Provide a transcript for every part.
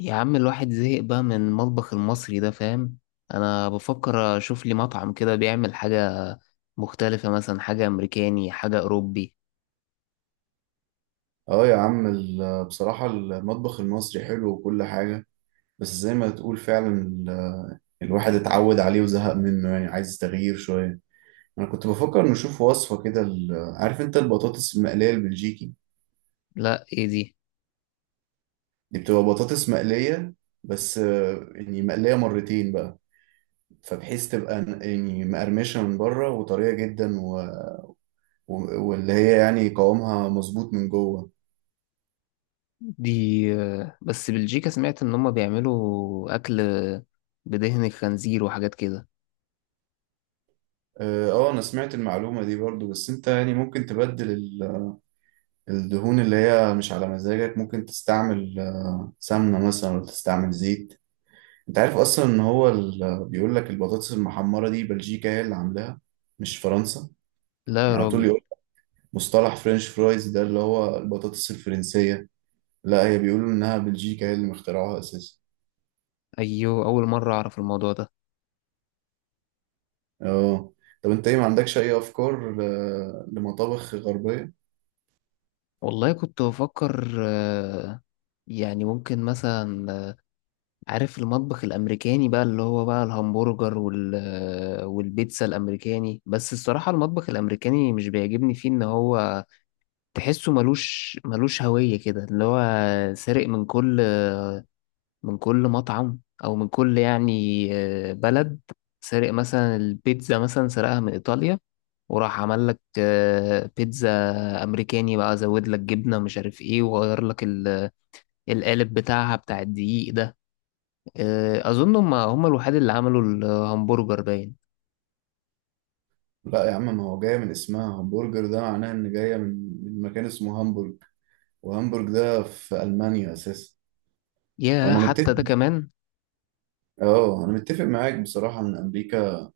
يا عم، الواحد زهق بقى من المطبخ المصري ده، فاهم؟ انا بفكر اشوف لي مطعم كده بيعمل حاجة مختلفة، مثلا حاجة امريكاني، حاجة اوروبي. اه يا عم، بصراحة المطبخ المصري حلو وكل حاجة. بس زي ما تقول فعلا الواحد اتعود عليه وزهق منه، يعني عايز تغيير شوية. أنا كنت بفكر نشوف وصفة كده، عارف أنت البطاطس المقلية البلجيكي؟ لا، ايه دي؟ دي بتبقى بطاطس مقلية، بس يعني مقلية مرتين بقى، فبحيث تبقى يعني مقرمشة من بره وطرية جدا واللي هي يعني قوامها مظبوط من جوه. دي بس بلجيكا، سمعت ان هما بيعملوا اكل بدهن الخنزير وحاجات كده. اه، انا سمعت المعلومة دي برضو، بس انت يعني ممكن تبدل الدهون اللي هي مش على مزاجك، ممكن تستعمل سمنة مثلا أو تستعمل زيت. أنت عارف أصلا إن هو بيقول لك البطاطس المحمرة دي بلجيكا هي اللي عاملاها، مش فرنسا. لا يا يعني على طول راجل. يقول مصطلح فرنش فرايز، ده اللي هو البطاطس الفرنسية. لا، هي بيقولوا إنها بلجيكا هي اللي مخترعوها أساسا. ايوه، اول مرة اعرف الموضوع ده. أه، طب أنت إيه، ما عندكش أي أفكار لمطابخ غربية؟ والله كنت بفكر، يعني ممكن مثلا، عارف المطبخ الامريكاني بقى، اللي هو بقى الهمبرجر والبيتزا الامريكاني. بس الصراحه المطبخ الامريكاني مش بيعجبني، فيه ان هو تحسه ملوش هويه كده، اللي هو سارق من كل مطعم، او من كل يعني بلد. سارق مثلا البيتزا، مثلا سرقها من ايطاليا، وراح عمل لك بيتزا امريكاني بقى، زود لك جبنه مش عارف ايه، وغير لك القالب بتاعها بتاع الدقيق ده. اظن هم الوحيد اللي عملوا الهمبرجر، باين. لا يا عم، ما هو جاية من اسمها همبرجر، ده معناه إن جاية من مكان اسمه هامبورج، وهامبورج ده في ألمانيا أساسا. يا وانا متفق. حتى ده كمان. اه، انا متفق معاك بصراحة، ان امريكا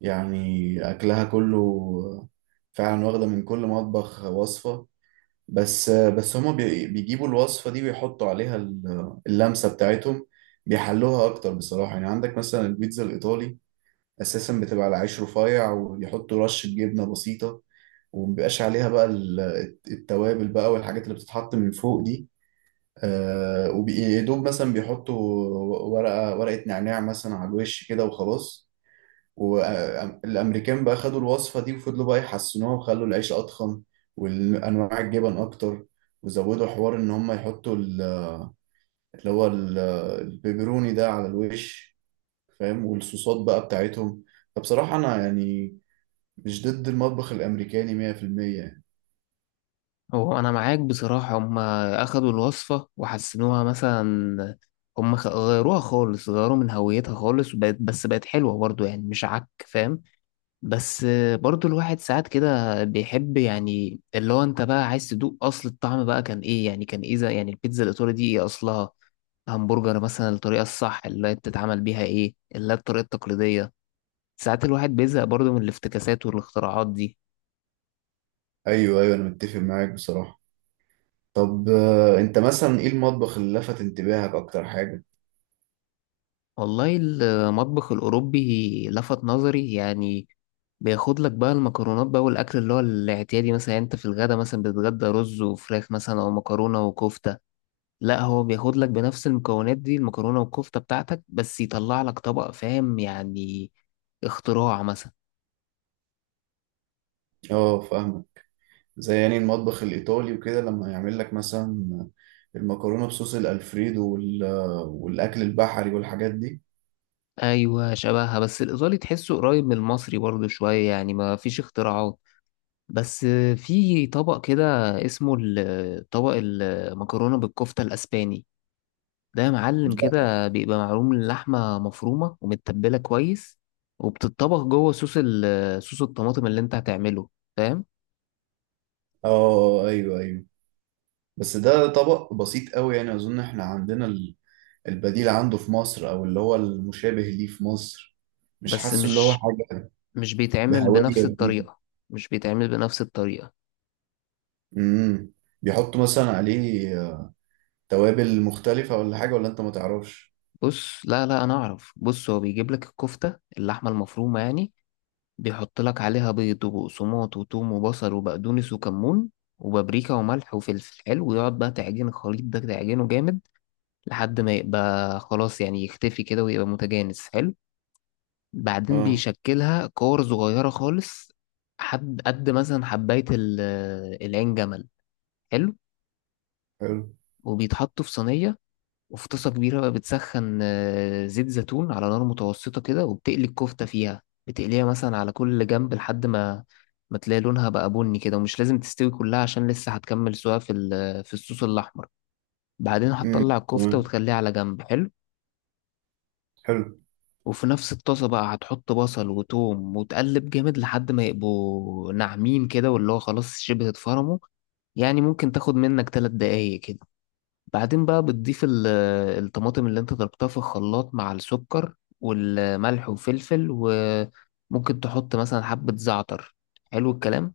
يعني اكلها كله فعلا واخدة من كل مطبخ وصفة. بس هما بيجيبوا الوصفة دي ويحطوا عليها اللمسة بتاعتهم، بيحلوها اكتر بصراحة. يعني عندك مثلا البيتزا الايطالي اساسا بتبقى على عيش رفيع ويحطوا رشة جبنة بسيطة، ومبيبقاش عليها بقى التوابل بقى والحاجات اللي بتتحط من فوق دي. وبيدوب مثلا بيحطوا ورقة ورقة نعناع مثلا على الوش كده وخلاص. والامريكان بقى خدوا الوصفه دي وفضلوا بقى يحسنوها، وخلوا العيش اضخم والانواع الجبن اكتر، وزودوا حوار ان هم يحطوا اللي هو ال- البيبروني ده على الوش، فاهم، والصوصات بقى بتاعتهم. فبصراحه انا يعني مش ضد المطبخ الامريكاني 100% يعني. هو انا معاك بصراحة، هم اخدوا الوصفة وحسنوها، مثلا هم غيروها خالص، غيروا من هويتها خالص، وبقت، بس بقت حلوة برضو، يعني مش عك، فاهم؟ بس برضو الواحد ساعات كده بيحب، يعني اللي هو انت بقى عايز تدوق اصل الطعم بقى كان ايه، يعني كان ايه يعني البيتزا الايطالي دي ايه اصلها؟ همبرجر مثلا، الطريقة الصح اللي هي بتتعمل بيها ايه؟ اللي هي الطريقة التقليدية. ساعات الواحد بيزهق برضه من الافتكاسات والاختراعات دي. ايوه، ايوه، انا متفق معاك بصراحه. طب انت مثلا ايه المطبخ اللي لفت انتباهك اكتر حاجه؟ والله المطبخ الأوروبي لفت نظري، يعني بياخد لك بقى المكرونات بقى، والأكل اللي هو الاعتيادي مثلا، يعني أنت في الغدا مثلا بتتغدى رز وفراخ مثلا، أو مكرونة وكفتة. لا، هو بياخد لك بنفس المكونات دي، المكرونة والكفتة بتاعتك، بس يطلع لك طبق، فاهم يعني؟ اختراع مثلا. اه، فاهم. زي يعني المطبخ الإيطالي وكده، لما يعمل لك مثلا المكرونة بصوص الألفريدو والأكل البحري والحاجات دي. أيوة شبهها، بس الإيطالي تحسه قريب من المصري برضه شوية، يعني ما فيش اختراعات. بس في طبق كده اسمه طبق المكرونة بالكفتة الأسباني. ده يا معلم لا. كده بيبقى معروم، اللحمة مفرومة ومتبلة كويس، وبتتطبخ جوه صوص صوص الطماطم اللي انت هتعمله، فاهم؟ اه، ايوه، ايوه. بس ده طبق بسيط قوي، يعني أظن احنا عندنا البديل عنده في مصر، أو اللي هو المشابه ليه في مصر. مش بس حاسه اللي هو مش حاجة مش بيتعمل بهوية بنفس جديدة. الطريقة. مش بيتعمل بنفس الطريقة. امم بيحطوا مثلا عليه توابل مختلفة، ولا حاجة، ولا أنت ما تعرفش؟ بص، لا لا، انا اعرف. بص، هو بيجيب لك الكفتة، اللحمة المفرومة يعني، بيحط لك عليها بيض وبقسماط وتوم وبصل وبقدونس وكمون وبابريكا وملح وفلفل حلو، ويقعد بقى تعجن الخليط ده، تعجنه جامد لحد ما يبقى خلاص، يعني يختفي كده ويبقى متجانس، حلو. بعدين اه، بيشكلها كور صغيرة خالص، حد قد مثلا حباية العين جمل، حلو. حلو. وبيتحطوا في صينية. وفي طاسة كبيرة بقى بتسخن زيت زيتون على نار متوسطة كده، وبتقلي الكفتة فيها، بتقليها مثلا على كل جنب لحد ما تلاقي لونها بقى بني كده. ومش لازم تستوي كلها عشان لسه هتكمل سواها في الصوص الأحمر. بعدين امم، هتطلع الكفتة تمام، وتخليها على جنب، حلو. حلو. وفي نفس الطاسة بقى هتحط بصل وتوم وتقلب جامد لحد ما يبقوا ناعمين كده، واللي هو خلاص شبه اتفرموا. يعني ممكن تاخد منك 3 دقايق كده. بعدين بقى بتضيف الطماطم اللي انت ضربتها في الخلاط مع السكر والملح وفلفل، وممكن تحط مثلا حبة زعتر، حلو الكلام.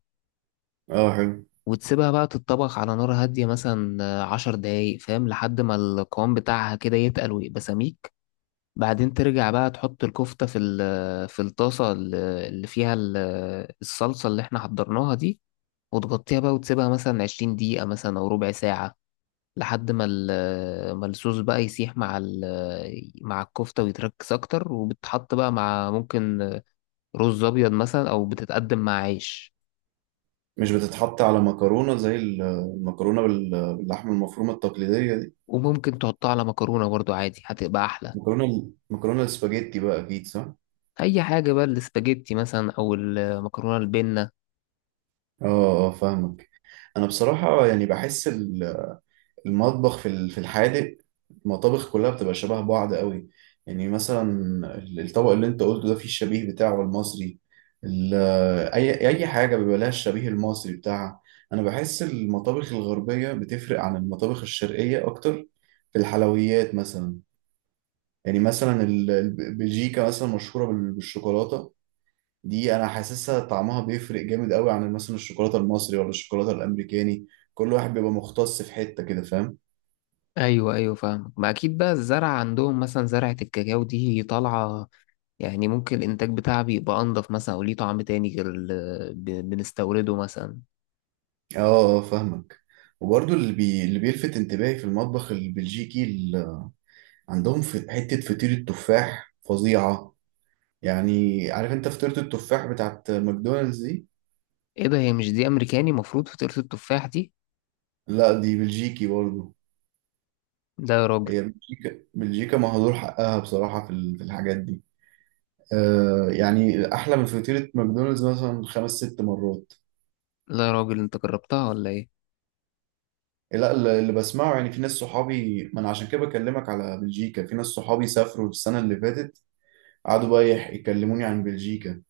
اه، حلو. وتسيبها بقى تتطبخ على نار هادية مثلا 10 دقايق، فاهم؟ لحد ما القوام بتاعها كده يتقل ويبقى سميك. بعدين ترجع بقى تحط الكفتة في الطاسة اللي فيها الصلصة اللي احنا حضرناها دي، وتغطيها بقى، وتسيبها مثلا 20 دقيقة، مثلا أو ربع ساعة، لحد ما الصوص بقى يسيح مع الكفتة، ويتركز أكتر، وبتحط بقى مع، ممكن رز أبيض مثلا، أو بتتقدم مع عيش. مش بتتحط على مكرونة، زي المكرونة باللحمة المفرومة التقليدية دي؟ وممكن تحطها على مكرونة برضو، عادي هتبقى أحلى. مكرونة السباجيتي بقى، أكيد صح؟ أي حاجة بقى، الاسباجيتي مثلا أو المكرونة البنة. اه، اه، فاهمك. أنا بصراحة يعني بحس المطبخ في الحادق، المطابخ كلها بتبقى شبه بعض قوي. يعني مثلا الطبق اللي أنت قلته ده فيه الشبيه بتاعه المصري. ال- أي حاجة بيبقى لها الشبيه المصري بتاعها. أنا بحس المطابخ الغربية بتفرق عن المطابخ الشرقية أكتر في الحلويات مثلا. يعني مثلا بلجيكا مثلا مشهورة بالشوكولاتة دي، أنا حاسسها طعمها بيفرق جامد قوي عن مثلا الشوكولاتة المصري ولا الشوكولاتة الأمريكاني. كل واحد بيبقى مختص في حتة كده، فاهم؟ أيوة أيوة، فاهمك. ما أكيد بقى الزرع عندهم، مثلا زرعة الكاكاو دي طالعة، يعني ممكن الإنتاج بتاعها بيبقى أنضف مثلا، أو ليه طعم تاني غير اللي بنستورده مثلا. اه، فاهمك. وبرضو اللي بيلفت انتباهي في المطبخ البلجيكي عندهم في حتة فطيرة التفاح فظيعة. يعني عارف انت فطيرة التفاح بتاعت ماكدونالدز دي؟ إيه ده؟ هي مش دي أمريكاني مفروض فطيرة التفاح دي؟ لا، دي بلجيكي برضو. لا يا راجل. هي بلجيكا بلجيكا مهدور حقها بصراحة في الحاجات دي. يعني احلى من فطيره ماكدونالدز مثلا خمس ست مرات. لا يا راجل، انت جربتها ولا ايه؟ لا، اللي بسمعه يعني، في ناس صحابي، ما انا عشان كده بكلمك على بلجيكا، في ناس صحابي سافروا السنه اللي فاتت، قعدوا بقى يكلموني عن بلجيكا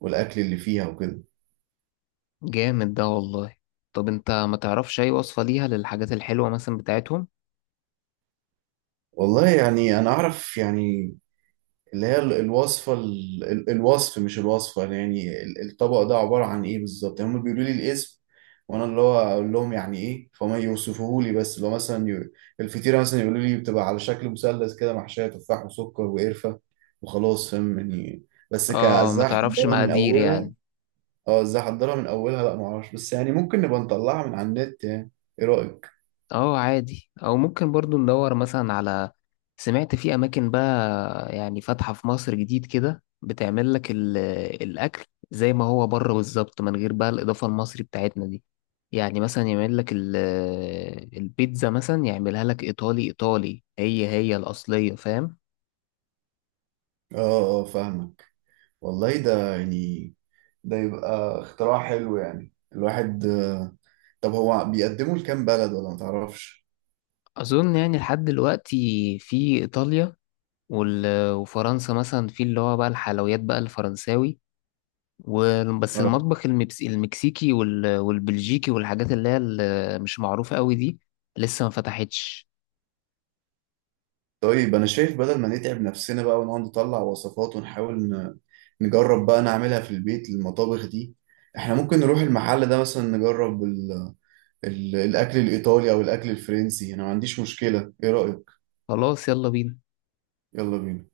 والاكل اللي فيها وكده. جامد ده والله. طب انت ما تعرفش اي وصفة ليها للحاجات الحلوة مثلا بتاعتهم؟ والله يعني انا اعرف يعني، اللي هي الوصفة الوصف، مش الوصفة، يعني الطبق ده عبارة عن ايه بالظبط، يعني هم بيقولوا لي الاسم، وانا اللي هو اقول لهم يعني ايه، فهم يوصفوه لي. بس لو مثلا الفطيرة مثلا، يقولوا لي بتبقى على شكل مثلث كده، محشية تفاح وسكر وقرفة، وخلاص، فاهم يعني. بس اه، ما ازاي تعرفش احضرها من مقادير اولها. يعني؟ اه، ازاي احضرها من اولها، لا معرفش، بس يعني ممكن نبقى نطلعها من على النت يعني، ايه رأيك؟ اه عادي، او ممكن برضو ندور مثلا على، سمعت في اماكن بقى يعني فاتحة في مصر جديد كده بتعمل لك الاكل زي ما هو بره بالظبط، من غير بقى الاضافة المصري بتاعتنا دي. يعني مثلا يعمل لك البيتزا مثلا يعملها لك ايطالي ايطالي، هي هي الاصلية، فاهم؟ اه، اه، فاهمك. والله ده يعني، ده يبقى اختراع حلو. يعني الواحد، طب هو بيقدموا لكام بلد، ولا ما تعرفش؟ أظن يعني لحد دلوقتي في إيطاليا، وفرنسا مثلا، في اللي هو بقى الحلويات بقى الفرنساوي. وبس اه. المطبخ المكسيكي والبلجيكي، والحاجات اللي هي مش معروفة قوي دي، لسه ما فتحتش. طيب انا شايف بدل ما نتعب نفسنا بقى ونقعد نطلع وصفات ونحاول نجرب بقى نعملها في البيت المطابخ دي، احنا ممكن نروح المحل ده مثلا، نجرب الاكل الايطالي او الاكل الفرنسي، انا ما عنديش مشكلة، ايه رأيك؟ خلاص، يلا بينا. يلا بينا.